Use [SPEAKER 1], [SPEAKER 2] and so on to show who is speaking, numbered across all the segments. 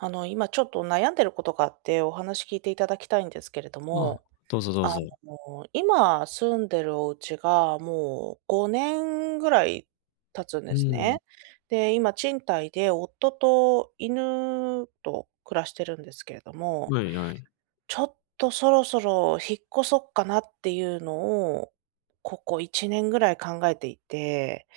[SPEAKER 1] あの、今、ちょっと悩んでることがあって、お話聞いていただきたいんですけれど
[SPEAKER 2] あ、
[SPEAKER 1] も。
[SPEAKER 2] どうぞどう
[SPEAKER 1] あ
[SPEAKER 2] ぞ。
[SPEAKER 1] の、今、住んでるお家がもう、5年ぐらい経つん
[SPEAKER 2] う
[SPEAKER 1] です
[SPEAKER 2] ーん。
[SPEAKER 1] ね。で、今、賃貸で夫と犬と暮らしてるんですけれども。
[SPEAKER 2] まい、やい。
[SPEAKER 1] ちょっと、そろそろ引っ越そっかなっていうのを、ここ1年ぐらい考えていて。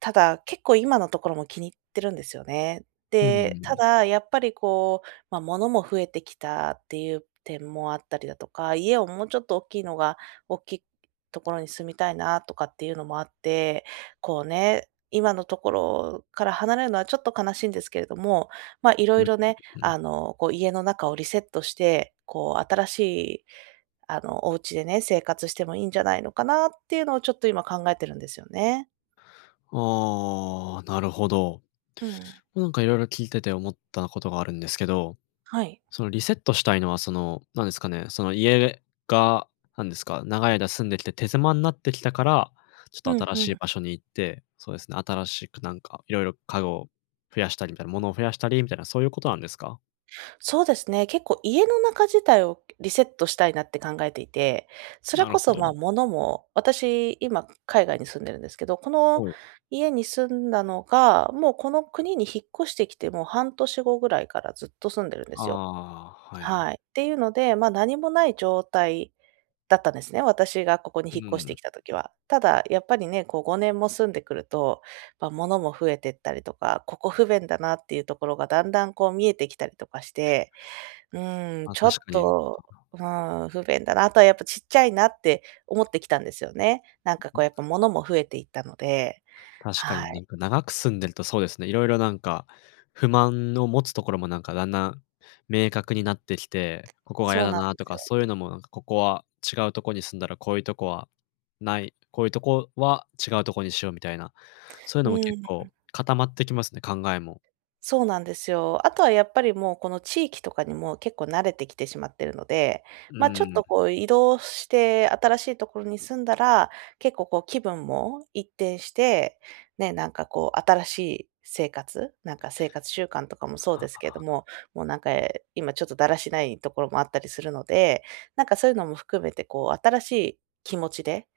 [SPEAKER 1] ただ、結構、今のところも気に入ってるんですよね。
[SPEAKER 2] うー
[SPEAKER 1] で、た
[SPEAKER 2] ん。
[SPEAKER 1] だ、やっぱり、こう、ま、物も増えてきたっていう点もあったりだとか、家をもうちょっと大きいのが大きいところに住みたいな、とかっていうのもあって。こうね、今のところから離れるのは、ちょっと悲しいんですけれども。ま、色
[SPEAKER 2] うん
[SPEAKER 1] 々ね、
[SPEAKER 2] うんう
[SPEAKER 1] あ
[SPEAKER 2] ん。
[SPEAKER 1] の、こう、家の中をリセットして、こう、新しい、あの、お家でね、生活してもいいんじゃないのかなっていうのを、ちょっと今考えてるんですよね。
[SPEAKER 2] ああ、なるほど。
[SPEAKER 1] うん。
[SPEAKER 2] なんか、色々聞いてて、思ったことがあるんですけど。
[SPEAKER 1] はい。
[SPEAKER 2] その、リセットしたいのは、その、なんですかね、その、家が、何ですか、長い間住んできて、手狭んなってきたから、ち
[SPEAKER 1] ふ
[SPEAKER 2] ょっ
[SPEAKER 1] ん
[SPEAKER 2] と新
[SPEAKER 1] ふ
[SPEAKER 2] しい
[SPEAKER 1] ん。
[SPEAKER 2] 場所に行って、そうですね、新しくなんか、いろいろ家具を増やしたりみたいな、ものを増やしたりみたいな、そういうことなんですか？
[SPEAKER 1] そうですね。結構、家の中自体を、リセットしたいなって考えていて。そ
[SPEAKER 2] な
[SPEAKER 1] れ
[SPEAKER 2] る
[SPEAKER 1] こ
[SPEAKER 2] ほ
[SPEAKER 1] そ、ま、
[SPEAKER 2] ど。
[SPEAKER 1] 物も、私、今、海外に住んでるんですけど、この
[SPEAKER 2] はい。
[SPEAKER 1] 家に住んだのがもう、この国に引っ越してきてもう、半年後ぐらいからずっと住んでるんで
[SPEAKER 2] あ
[SPEAKER 1] すよ。
[SPEAKER 2] あ、はい、あ。
[SPEAKER 1] はい。っていうので、ま、何もない状態だったんですね、私がここに
[SPEAKER 2] う
[SPEAKER 1] 引っ越して
[SPEAKER 2] ん。
[SPEAKER 1] きた時は。ただ、やっぱりね、こう5年も住んでくると、ま、物も増えてったりとか、ここ不便だなっていうところが、だんだん、こう、見えてきたりとかして。うーん、
[SPEAKER 2] ま、
[SPEAKER 1] ちょっ
[SPEAKER 2] 確かに。
[SPEAKER 1] と、うーん、不便だな、あとは、やっぱ、ちっちゃいなって、思ってきたんですよね。なんかこう、やっぱ、物も増えていったので。
[SPEAKER 2] 確か
[SPEAKER 1] は
[SPEAKER 2] に。な
[SPEAKER 1] い。
[SPEAKER 2] んか、長く住んでるとそうですね、いろいろなんか、不満の持つところも、なんか、だんだん明確になってきて、ここが嫌
[SPEAKER 1] そう
[SPEAKER 2] だ
[SPEAKER 1] なん
[SPEAKER 2] な
[SPEAKER 1] で
[SPEAKER 2] と
[SPEAKER 1] す
[SPEAKER 2] か、
[SPEAKER 1] よ。
[SPEAKER 2] そういうのも、なんかここは、違うとこに住んだら、こういうとこは、ない、こういうとこは違うとこにしよう、みたいな。そういう
[SPEAKER 1] う
[SPEAKER 2] のも
[SPEAKER 1] ー
[SPEAKER 2] 結
[SPEAKER 1] ん。
[SPEAKER 2] 構、固まってきますね。考えも。
[SPEAKER 1] そうなんですよ。あとはやっぱり、もう、この地域とかにも、結構慣れてきてしまってるので、
[SPEAKER 2] う
[SPEAKER 1] ま、ちょっ
[SPEAKER 2] ーん。
[SPEAKER 1] とこう、移動して新しいところに住んだら、結構、こう、気分も一転して、ね、なんかこう、新しい生活、なんか、生活習慣とかもそう
[SPEAKER 2] あ
[SPEAKER 1] ですけれど
[SPEAKER 2] あ。
[SPEAKER 1] も、もうなんか、ええ、今ちょっと、だらしないところもあったりするので。なんか、そういうのも含めて、こう、新しい気持ちで、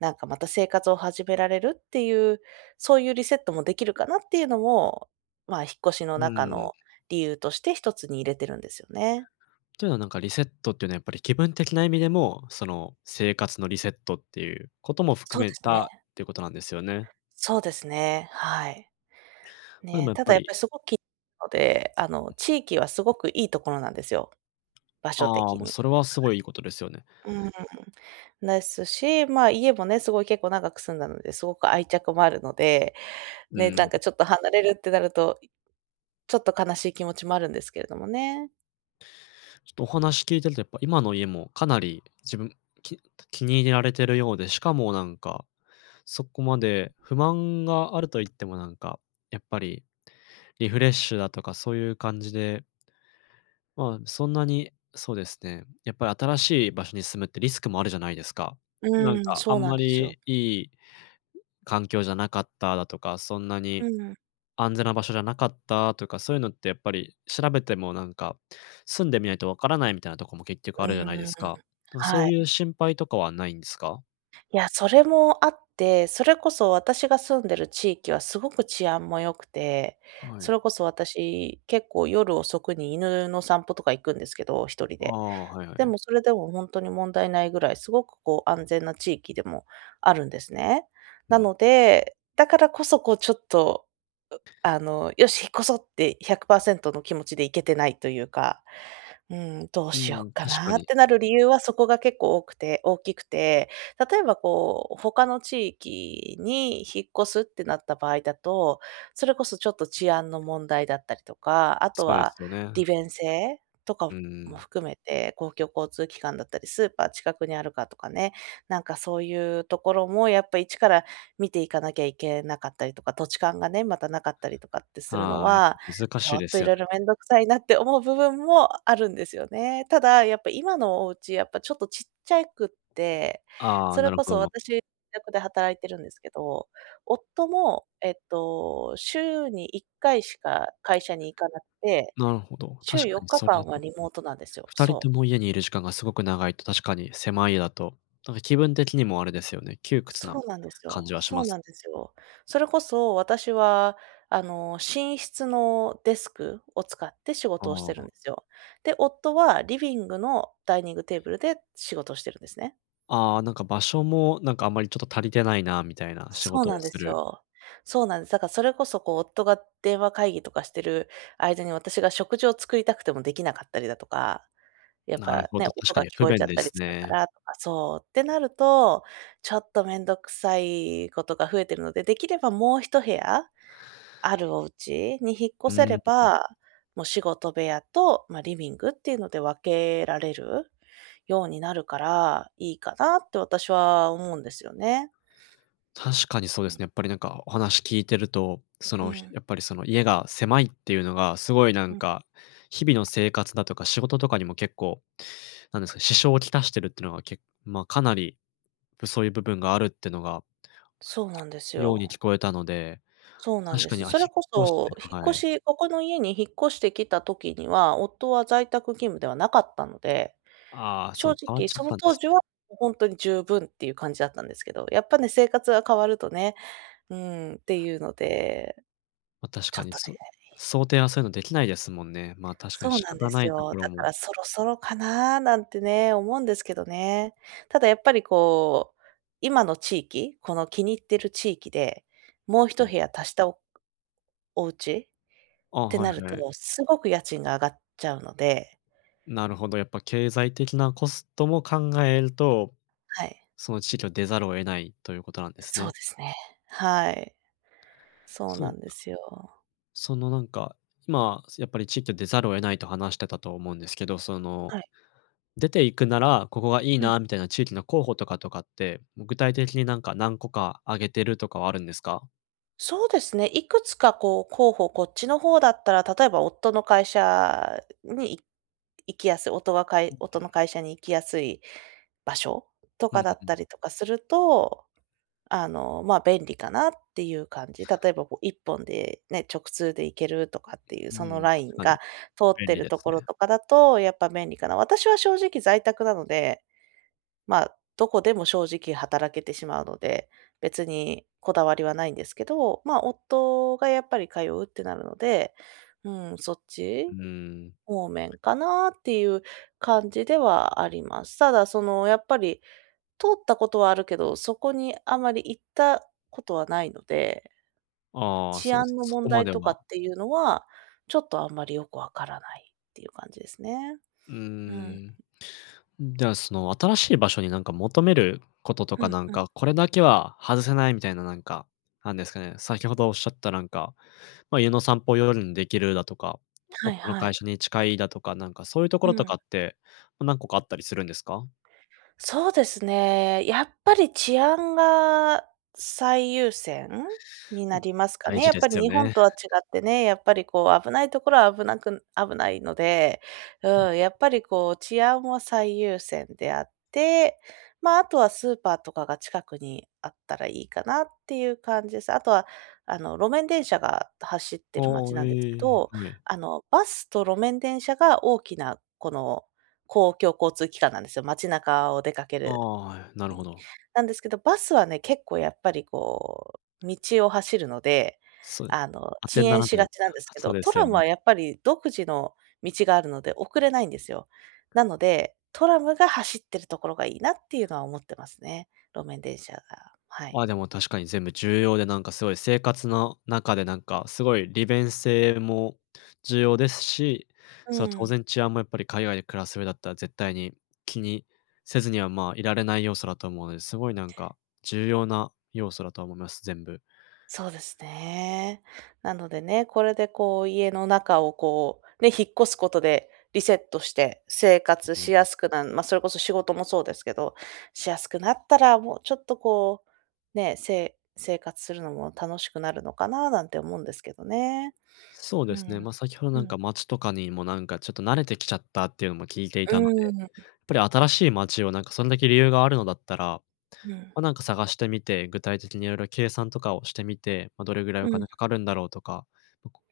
[SPEAKER 1] なんかまた、生活を始められるっていう、そういうリセットもできるかなっていうのも、ま、引っ越しの
[SPEAKER 2] う
[SPEAKER 1] 中
[SPEAKER 2] ーん。
[SPEAKER 1] の理由として、一つに入れているんですよね。
[SPEAKER 2] というのはなんか、リセットっていうのはやっぱり、気分的な意味でも、その、生活のリセットっていうことも含
[SPEAKER 1] そう
[SPEAKER 2] め
[SPEAKER 1] ですね。
[SPEAKER 2] たっていうことなんですよね。
[SPEAKER 1] そうですね、はい。
[SPEAKER 2] ま、でも
[SPEAKER 1] ね。
[SPEAKER 2] やっ
[SPEAKER 1] た
[SPEAKER 2] ぱ
[SPEAKER 1] だ、やっ
[SPEAKER 2] り
[SPEAKER 1] ぱりすごくきので、あの、地域はすごくいいところなんですよ、場所
[SPEAKER 2] あ
[SPEAKER 1] 的
[SPEAKER 2] あ、もう
[SPEAKER 1] に。
[SPEAKER 2] それは、すごいいいことですよね。
[SPEAKER 1] はい。うーん。ねすし、まあ、家もね、すごい結構長く住んだので、すごく愛着もあるので、
[SPEAKER 2] う
[SPEAKER 1] ね、なん
[SPEAKER 2] ん。
[SPEAKER 1] かちょっと、離れるってなると、ちょっと悲しい気持ちもあるんですけれどもね。
[SPEAKER 2] ちょっとお話聞いてると、やっぱ今の家もかなり自分き気に入れられてるようで、しかもなんか、そこまで不満があるといっても、なんか、やっぱりリフレッシュだとか、そういう感じでまあ、そんなに、そうですね、やっぱり新しい場所に住むってリスクもあるじゃないですか。なん
[SPEAKER 1] うん、
[SPEAKER 2] かあ
[SPEAKER 1] そう
[SPEAKER 2] ん
[SPEAKER 1] な
[SPEAKER 2] ま
[SPEAKER 1] んですよ。
[SPEAKER 2] りいい環境じゃなかっただとか、そんなに
[SPEAKER 1] うん。
[SPEAKER 2] 安全な場所じゃなかったとか、そういうのってやっぱり調べてもなんか、住んでみないとわからないみたいなとこも結局あ
[SPEAKER 1] う
[SPEAKER 2] るじゃないで
[SPEAKER 1] ーん、
[SPEAKER 2] すか。とかそ
[SPEAKER 1] は
[SPEAKER 2] う
[SPEAKER 1] い。
[SPEAKER 2] いう心配とかはないんですか？
[SPEAKER 1] いや、それもあって、それこそ私が住んでる地域はすごく治安も良くて、
[SPEAKER 2] は
[SPEAKER 1] そ
[SPEAKER 2] い。
[SPEAKER 1] れこそ私結構夜遅くに犬の散歩とか行くんですけど、1人
[SPEAKER 2] あ
[SPEAKER 1] で。
[SPEAKER 2] あ、はいは
[SPEAKER 1] で
[SPEAKER 2] い。
[SPEAKER 1] もそれでもほんとに問題ないぐらいすごくこう安全な地域でもあるんですね。
[SPEAKER 2] う
[SPEAKER 1] な
[SPEAKER 2] ん。
[SPEAKER 1] ので、だからこそ、こうちょっと、うあの、よし引っ越そうって100%の気持ちで行けてないというか。うん、どう
[SPEAKER 2] う
[SPEAKER 1] しよ
[SPEAKER 2] ん、
[SPEAKER 1] うか
[SPEAKER 2] 確か
[SPEAKER 1] な？っ
[SPEAKER 2] に。
[SPEAKER 1] てなる理由はそこが結構多くて大きくて、例えばこう他の地域に引っ越すってなった場合だと、それこそちょっと治安の問題だったりとか、あと
[SPEAKER 2] そうで
[SPEAKER 1] は
[SPEAKER 2] すよね。
[SPEAKER 1] 利便性とか
[SPEAKER 2] う
[SPEAKER 1] も
[SPEAKER 2] ん。
[SPEAKER 1] 含めて、公共交通機関だったり、スーパー近くにあるかとかね、なんかそういうところもやっぱ一から見ていかなきゃいけなかったりとか、土地勘がね、またなかったりとかってするの
[SPEAKER 2] はあ、や
[SPEAKER 1] は、
[SPEAKER 2] 難
[SPEAKER 1] ち
[SPEAKER 2] し
[SPEAKER 1] ょ
[SPEAKER 2] い
[SPEAKER 1] っ
[SPEAKER 2] で
[SPEAKER 1] と
[SPEAKER 2] す
[SPEAKER 1] い
[SPEAKER 2] よ
[SPEAKER 1] ろ
[SPEAKER 2] ね。
[SPEAKER 1] いろめんどくさいなって思う部分もあるんですよね。ただ、やっぱ今のお家やっぱちょっとちっちゃいくて、
[SPEAKER 2] ああ、
[SPEAKER 1] そ
[SPEAKER 2] な
[SPEAKER 1] れ
[SPEAKER 2] る
[SPEAKER 1] こ
[SPEAKER 2] ほ
[SPEAKER 1] そ
[SPEAKER 2] ど。
[SPEAKER 1] 私自宅で働いているんですけど、夫もえっと週に1回しか会社に行かなくて、
[SPEAKER 2] なるほど、
[SPEAKER 1] 週
[SPEAKER 2] 確
[SPEAKER 1] よ
[SPEAKER 2] か
[SPEAKER 1] っ
[SPEAKER 2] に
[SPEAKER 1] か
[SPEAKER 2] そ
[SPEAKER 1] か
[SPEAKER 2] れだ
[SPEAKER 1] ん
[SPEAKER 2] と
[SPEAKER 1] はリモートなんですよ、
[SPEAKER 2] 2人
[SPEAKER 1] そ
[SPEAKER 2] と
[SPEAKER 1] う。
[SPEAKER 2] も家にいる時間がすごく長いと、確かに狭い家だとなんか気分的にもあれですよね、窮屈
[SPEAKER 1] そ
[SPEAKER 2] な
[SPEAKER 1] うなんです
[SPEAKER 2] 感
[SPEAKER 1] よ、
[SPEAKER 2] じはし
[SPEAKER 1] そ
[SPEAKER 2] ま
[SPEAKER 1] う
[SPEAKER 2] す
[SPEAKER 1] なん
[SPEAKER 2] ね。
[SPEAKER 1] ですよ。それこそ私は、あの、寝室のデスクを使って仕
[SPEAKER 2] あ
[SPEAKER 1] 事をして
[SPEAKER 2] あ。
[SPEAKER 1] いるんすよ。で、夫はリビングのダイニングテーブルで仕事をしてるんですね。
[SPEAKER 2] ああ、なんか場所もなんかあんまりちょっと足りてないなみたいな仕
[SPEAKER 1] そう
[SPEAKER 2] 事
[SPEAKER 1] な
[SPEAKER 2] を
[SPEAKER 1] んで
[SPEAKER 2] す
[SPEAKER 1] す
[SPEAKER 2] る。
[SPEAKER 1] よ、そうなんす。だからそれこそ、こう、夫が電話会議とかしてる間に私が食事を作りたくてもできなかったりだとか、やっ
[SPEAKER 2] なる
[SPEAKER 1] ぱ
[SPEAKER 2] ほ
[SPEAKER 1] ね
[SPEAKER 2] ど、確
[SPEAKER 1] 音
[SPEAKER 2] か
[SPEAKER 1] が
[SPEAKER 2] に
[SPEAKER 1] 聞
[SPEAKER 2] 不
[SPEAKER 1] こえち
[SPEAKER 2] 便
[SPEAKER 1] ゃっ
[SPEAKER 2] で
[SPEAKER 1] たり
[SPEAKER 2] す
[SPEAKER 1] するか
[SPEAKER 2] ね。
[SPEAKER 1] らとか、そうってなると、ちょっと面倒くさいことが増えてるので、できればもう一部屋あるお家に引っ
[SPEAKER 2] うー
[SPEAKER 1] 越せ
[SPEAKER 2] ん、ん、
[SPEAKER 1] れ
[SPEAKER 2] ん。
[SPEAKER 1] ば、も仕事部屋とまリビングっていうので分けられるようになるからいいかなって私は思うんですよね。
[SPEAKER 2] 確かにそうですね。やっぱりなんかお話聞いてると、そ
[SPEAKER 1] う
[SPEAKER 2] のひ
[SPEAKER 1] ん。
[SPEAKER 2] やっぱりその家が狭いっていうのがすごいなん
[SPEAKER 1] うん。
[SPEAKER 2] か、日々の生活だとか、仕事とかにも結構なんですか、支障をきたしているっていうのは、けま、かなりそういう部分があるっていうのが
[SPEAKER 1] そうなんです
[SPEAKER 2] ように
[SPEAKER 1] よ。
[SPEAKER 2] 聞こえたので、
[SPEAKER 1] そうな
[SPEAKER 2] ま、
[SPEAKER 1] ん
[SPEAKER 2] 確
[SPEAKER 1] で
[SPEAKER 2] かに、
[SPEAKER 1] す。
[SPEAKER 2] あ、引
[SPEAKER 1] それこ
[SPEAKER 2] っ越して
[SPEAKER 1] そ引っ
[SPEAKER 2] は
[SPEAKER 1] 越
[SPEAKER 2] い。
[SPEAKER 1] しここの家に引っ越してきた時には、夫は在宅勤務ではなかったので、
[SPEAKER 2] ああ、そ
[SPEAKER 1] 正
[SPEAKER 2] う、変わっ
[SPEAKER 1] 直
[SPEAKER 2] ちゃっ
[SPEAKER 1] その
[SPEAKER 2] たんで
[SPEAKER 1] 当
[SPEAKER 2] す
[SPEAKER 1] 時
[SPEAKER 2] ね。
[SPEAKER 1] はほんとに十分っていう感じだったんですけど、やっぱね生活が変わるとね、うん、っていうので
[SPEAKER 2] ま、確
[SPEAKER 1] ち
[SPEAKER 2] か
[SPEAKER 1] ょっ
[SPEAKER 2] に、
[SPEAKER 1] と
[SPEAKER 2] そ
[SPEAKER 1] ね。
[SPEAKER 2] 想定はそういうのできないですもんね。ま、確か
[SPEAKER 1] そ
[SPEAKER 2] に
[SPEAKER 1] う
[SPEAKER 2] 仕
[SPEAKER 1] なんで
[SPEAKER 2] 方な
[SPEAKER 1] す
[SPEAKER 2] いと
[SPEAKER 1] よ。
[SPEAKER 2] ころ
[SPEAKER 1] だか
[SPEAKER 2] も
[SPEAKER 1] らそろそろかななんてね思うんですけどね。ただやっぱり、こう、今の地域、この気に入ってる地域でもう
[SPEAKER 2] う
[SPEAKER 1] 一
[SPEAKER 2] ん。
[SPEAKER 1] 部屋足した、おお家
[SPEAKER 2] あ、
[SPEAKER 1] って
[SPEAKER 2] は
[SPEAKER 1] な
[SPEAKER 2] い
[SPEAKER 1] る
[SPEAKER 2] は
[SPEAKER 1] と、
[SPEAKER 2] い。
[SPEAKER 1] すごく家賃が上がっちゃうので
[SPEAKER 2] なるほど、やっぱ経済的なコストも考えると、
[SPEAKER 1] はい。
[SPEAKER 2] その地域を出ざるを得ないということなんです
[SPEAKER 1] そう
[SPEAKER 2] ね。
[SPEAKER 1] ですね。はい。そう
[SPEAKER 2] そ
[SPEAKER 1] な
[SPEAKER 2] う
[SPEAKER 1] んですよ。
[SPEAKER 2] そのなんか、今やっぱり地域を出ざるを得ないと話してたと思うんですけど、その、
[SPEAKER 1] はい。
[SPEAKER 2] 出ていくならここがいい
[SPEAKER 1] うん。
[SPEAKER 2] なみたいな地域の候補とかとかって、も具体的になんか何個か挙げてるとかはあるんですか？
[SPEAKER 1] そうですね、いくつか、こう、候補、こっちの方だったら、例えば夫の会社にい行きやすい。夫は
[SPEAKER 2] うんう
[SPEAKER 1] 夫
[SPEAKER 2] ん。
[SPEAKER 1] の会社に行きやすい場所と
[SPEAKER 2] う
[SPEAKER 1] か
[SPEAKER 2] ー
[SPEAKER 1] だっ
[SPEAKER 2] ん。
[SPEAKER 1] たりとかすると、あの、ま、便利かなっていう感じ。例えばこう1本でね、直通で行けるとかっていう
[SPEAKER 2] う
[SPEAKER 1] その
[SPEAKER 2] ん、
[SPEAKER 1] ライン
[SPEAKER 2] 確か
[SPEAKER 1] が
[SPEAKER 2] に、
[SPEAKER 1] 通っ
[SPEAKER 2] 便
[SPEAKER 1] て
[SPEAKER 2] 利
[SPEAKER 1] る
[SPEAKER 2] で
[SPEAKER 1] と
[SPEAKER 2] す
[SPEAKER 1] ころ
[SPEAKER 2] ね。
[SPEAKER 1] とかだと、やっぱ、便利かな。私は正直在宅なので、ま、どこでも正直働けてしまうので、別にこだわりはないんですけど。ま、夫が、やっぱり、通うってなるので、うん、そっち
[SPEAKER 2] うん。
[SPEAKER 1] 方面かなっていう感じではあります。ただ、その、やっぱり、通ったことはあるけど、そこにあまり行ったことはないので
[SPEAKER 2] ああ、
[SPEAKER 1] 治
[SPEAKER 2] そうです、
[SPEAKER 1] 安の
[SPEAKER 2] そこ
[SPEAKER 1] 問
[SPEAKER 2] ま
[SPEAKER 1] 題
[SPEAKER 2] で
[SPEAKER 1] とか
[SPEAKER 2] は。
[SPEAKER 1] っていうのは、ちょっと、あんまり、よくわからないっていう感じですね。
[SPEAKER 2] うー
[SPEAKER 1] うん。
[SPEAKER 2] ん。うん、では、その、新しい場所に、なんか、求めることと
[SPEAKER 1] う
[SPEAKER 2] か、
[SPEAKER 1] ん
[SPEAKER 2] なん
[SPEAKER 1] うん。
[SPEAKER 2] か、これだけは外せないみたいな、なんか、なんですかね、先ほどおっしゃったなんか、ま、家の散歩を夜にできるだとか、
[SPEAKER 1] はい
[SPEAKER 2] 夫の
[SPEAKER 1] は
[SPEAKER 2] 会
[SPEAKER 1] い。
[SPEAKER 2] 社に近いだとか、なんか、そういうとこ
[SPEAKER 1] う
[SPEAKER 2] ろと
[SPEAKER 1] ん。
[SPEAKER 2] かって、何個かあったりするんですか？
[SPEAKER 1] そうですね。やっぱり、治安が最優先？に
[SPEAKER 2] う
[SPEAKER 1] な
[SPEAKER 2] ん、
[SPEAKER 1] りますか
[SPEAKER 2] 大
[SPEAKER 1] ね。
[SPEAKER 2] 事
[SPEAKER 1] やっ
[SPEAKER 2] で
[SPEAKER 1] ぱ
[SPEAKER 2] す
[SPEAKER 1] り、
[SPEAKER 2] よ
[SPEAKER 1] 日本
[SPEAKER 2] ね。
[SPEAKER 1] とは違ってね、やっぱり、こう、危ないところは危なく危ないので。
[SPEAKER 2] うん。
[SPEAKER 1] うん、やっぱり、こう、治安は最優先であって、ま、あとはスーパーとかが近くにあったらいいかなっていう感じです。あとは、あの、路面電車が走って
[SPEAKER 2] あ
[SPEAKER 1] いる街
[SPEAKER 2] あ、へ
[SPEAKER 1] なんですけ
[SPEAKER 2] え、
[SPEAKER 1] ど、
[SPEAKER 2] はい。
[SPEAKER 1] あのバスと路面電車が大きな、この、公共交通機関なんですよ。街中を出かけ
[SPEAKER 2] あ
[SPEAKER 1] る
[SPEAKER 2] あ、はい、なるほど。
[SPEAKER 1] なんですけど、バスはね、結構、やっぱり、こう、道を走るので、
[SPEAKER 2] そう、
[SPEAKER 1] あの、
[SPEAKER 2] あ
[SPEAKER 1] 遅
[SPEAKER 2] てにな
[SPEAKER 1] 延
[SPEAKER 2] ら
[SPEAKER 1] し
[SPEAKER 2] ない、
[SPEAKER 1] がちなんです
[SPEAKER 2] あ、
[SPEAKER 1] け
[SPEAKER 2] そう
[SPEAKER 1] ど、
[SPEAKER 2] で
[SPEAKER 1] ト
[SPEAKER 2] すよ
[SPEAKER 1] ラム
[SPEAKER 2] ね。
[SPEAKER 1] は、やっぱり、独自の道があるので遅れないんですよ。なので、トラムが走ってるところがいいなっていうのは思ってますね、路面電車が、はい。
[SPEAKER 2] まあ、でも確かに全部重要で、なんか、すごい生活の中で、なんか、すごい、利便性も重要ですし、
[SPEAKER 1] う
[SPEAKER 2] そう当
[SPEAKER 1] ん。
[SPEAKER 2] 然治安も、やっぱり、海外で暮らす上だったら絶対に気にせずには、まあ、いられない要素だと思うので、すごい、なんか、重要な要素だと思います、全部。
[SPEAKER 1] そうですね。なのでね、これでこう、家の中を、こうね、引っ越すことでリセットして生活
[SPEAKER 2] う
[SPEAKER 1] し
[SPEAKER 2] ん。
[SPEAKER 1] やすくなんま、それこそ仕事もそうですけど、しやすくなったら、もうちょっと、こうね、せ生活するのも楽しくなるのかななんて思うんですけどね。
[SPEAKER 2] そう
[SPEAKER 1] う
[SPEAKER 2] ですね、
[SPEAKER 1] ん。
[SPEAKER 2] ま、先ほど
[SPEAKER 1] う
[SPEAKER 2] なん
[SPEAKER 1] ん。
[SPEAKER 2] か街とかにもなんかちょっと慣れてきちゃったっていうのも聞いてい
[SPEAKER 1] う
[SPEAKER 2] たので、や
[SPEAKER 1] ー
[SPEAKER 2] っ
[SPEAKER 1] ん。
[SPEAKER 2] ぱり新しい街を、なんか、そんだけ理由があるのだったら、
[SPEAKER 1] うん。
[SPEAKER 2] ま、なんか探してみて、具体的にいろいろ計算とかをしてみて、ま、どれぐらい
[SPEAKER 1] う
[SPEAKER 2] お
[SPEAKER 1] ん。
[SPEAKER 2] 金かかるんだろうとか、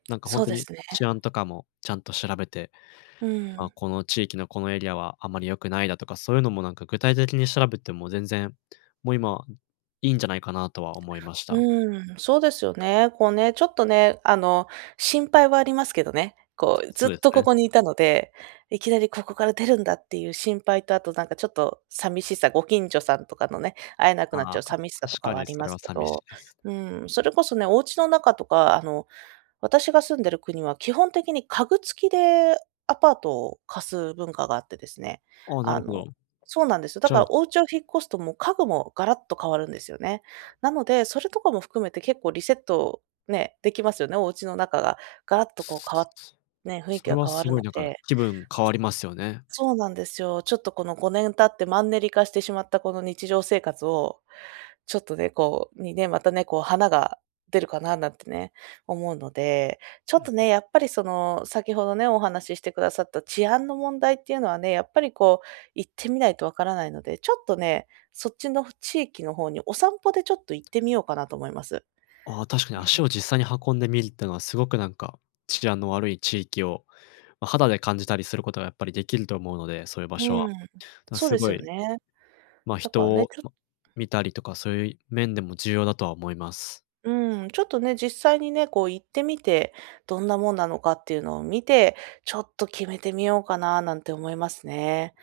[SPEAKER 2] なんか、
[SPEAKER 1] そ
[SPEAKER 2] 本
[SPEAKER 1] う
[SPEAKER 2] 当
[SPEAKER 1] で
[SPEAKER 2] に
[SPEAKER 1] すね。
[SPEAKER 2] 治安とかもちゃんと調べて、
[SPEAKER 1] う
[SPEAKER 2] あ、
[SPEAKER 1] ん。
[SPEAKER 2] この地域のこのエリアはあまり良くないだとか、そういうのもなんか具体的に調べても全然、もう今いいんじゃないかなとは思いまし
[SPEAKER 1] う
[SPEAKER 2] た。
[SPEAKER 1] ーん、そうですよね。こうね、ちょっとね、あの、心配はありますけどね。こう、ず
[SPEAKER 2] そ
[SPEAKER 1] っ
[SPEAKER 2] うです
[SPEAKER 1] と、こ
[SPEAKER 2] ね。
[SPEAKER 1] こにいたので、いきなりここから出るんだっていう心配とあと、なんか、ちょっとさみしさ、ご近所さんとかのね、会えなくなっ
[SPEAKER 2] あ
[SPEAKER 1] ちゃう
[SPEAKER 2] あ、
[SPEAKER 1] さみしさと
[SPEAKER 2] 確
[SPEAKER 1] か
[SPEAKER 2] か
[SPEAKER 1] はあ
[SPEAKER 2] に
[SPEAKER 1] り
[SPEAKER 2] そ
[SPEAKER 1] ま
[SPEAKER 2] れは
[SPEAKER 1] すけ
[SPEAKER 2] さみし
[SPEAKER 1] ど、
[SPEAKER 2] いです。
[SPEAKER 1] うん、それこそね、お家の中とかあの私が住んでる国は基本的に家具付きでアパートを貸す文化があってですね。
[SPEAKER 2] ああ、な
[SPEAKER 1] あ
[SPEAKER 2] るほ
[SPEAKER 1] の、
[SPEAKER 2] ど。
[SPEAKER 1] そうなんですよ。だ
[SPEAKER 2] じゃ
[SPEAKER 1] か
[SPEAKER 2] あ
[SPEAKER 1] らお家を引っ越すともう家具もガラッと変わるんですよね。なので、それとかも含めて結構リセットね、できますよね、お家の中がガラッとこう変わ
[SPEAKER 2] そ
[SPEAKER 1] ね、雰囲気
[SPEAKER 2] れ
[SPEAKER 1] が
[SPEAKER 2] は
[SPEAKER 1] 変わ
[SPEAKER 2] す
[SPEAKER 1] る
[SPEAKER 2] ご
[SPEAKER 1] の
[SPEAKER 2] いなんか、
[SPEAKER 1] で。
[SPEAKER 2] 気分変わりますよね。
[SPEAKER 1] そうなんですよ。ちょっとこの、5年経ってマンネリ化してしまったこの日常生活をちょっとね、こう、にね、またね、こう花が出るかななんてね、思うので。ちょ
[SPEAKER 2] うん
[SPEAKER 1] っ
[SPEAKER 2] う
[SPEAKER 1] と
[SPEAKER 2] ん。
[SPEAKER 1] ね、やっぱり、その、先ほどね、お話ししてくださった治安の問題っていうのはね、やっぱり、こう、行ってみないとわからないので、ちょっとね、そっちの地域の方にお散歩でちょっと行ってみようかなと思います。
[SPEAKER 2] ああ、確かに
[SPEAKER 1] う
[SPEAKER 2] 足
[SPEAKER 1] ん。
[SPEAKER 2] を実際に運んでみるってのはすごく、なんか、治安の悪い地域を、ま、肌で感じたりすることがやっぱりできると思うので、そういう場所
[SPEAKER 1] う
[SPEAKER 2] は、
[SPEAKER 1] ん、
[SPEAKER 2] でも
[SPEAKER 1] そう
[SPEAKER 2] す
[SPEAKER 1] です
[SPEAKER 2] ご
[SPEAKER 1] よ
[SPEAKER 2] い
[SPEAKER 1] ね。
[SPEAKER 2] まあ、
[SPEAKER 1] だか
[SPEAKER 2] 人
[SPEAKER 1] らね、
[SPEAKER 2] を、
[SPEAKER 1] ちょっ
[SPEAKER 2] ま、見たりとか、そういう面でも重要だとは思います。
[SPEAKER 1] うん、ちょっとね、実際にね、こう、行ってみてどんなもんなのかっていうのを見て、ちょっと、決めてみようかななんて思いますね。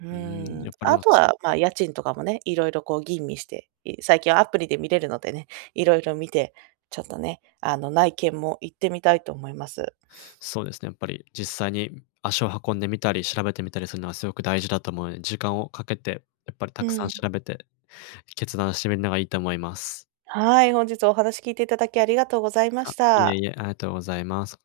[SPEAKER 1] う
[SPEAKER 2] うーん、
[SPEAKER 1] ー
[SPEAKER 2] や
[SPEAKER 1] ん。
[SPEAKER 2] っぱりな
[SPEAKER 1] あ
[SPEAKER 2] ん
[SPEAKER 1] とは、ま、家賃とかもね、色々こう吟味して、い最近はアプリで見れるのでね、色々見て、ちょっとね、あの内見も行ってみたいと思います。
[SPEAKER 2] そうですね、やっぱり、実際に足を運んでみたり調べてみたりするのはすごく大事だと思うので、時間をかけてやっぱりた
[SPEAKER 1] う
[SPEAKER 2] くさん
[SPEAKER 1] ん。
[SPEAKER 2] 調べて、決断してみるのがいいと思います。
[SPEAKER 1] はい、本日はお話聞いていただきありがとうございまし
[SPEAKER 2] あ、いえ
[SPEAKER 1] た。
[SPEAKER 2] いえ、ありがとうございます。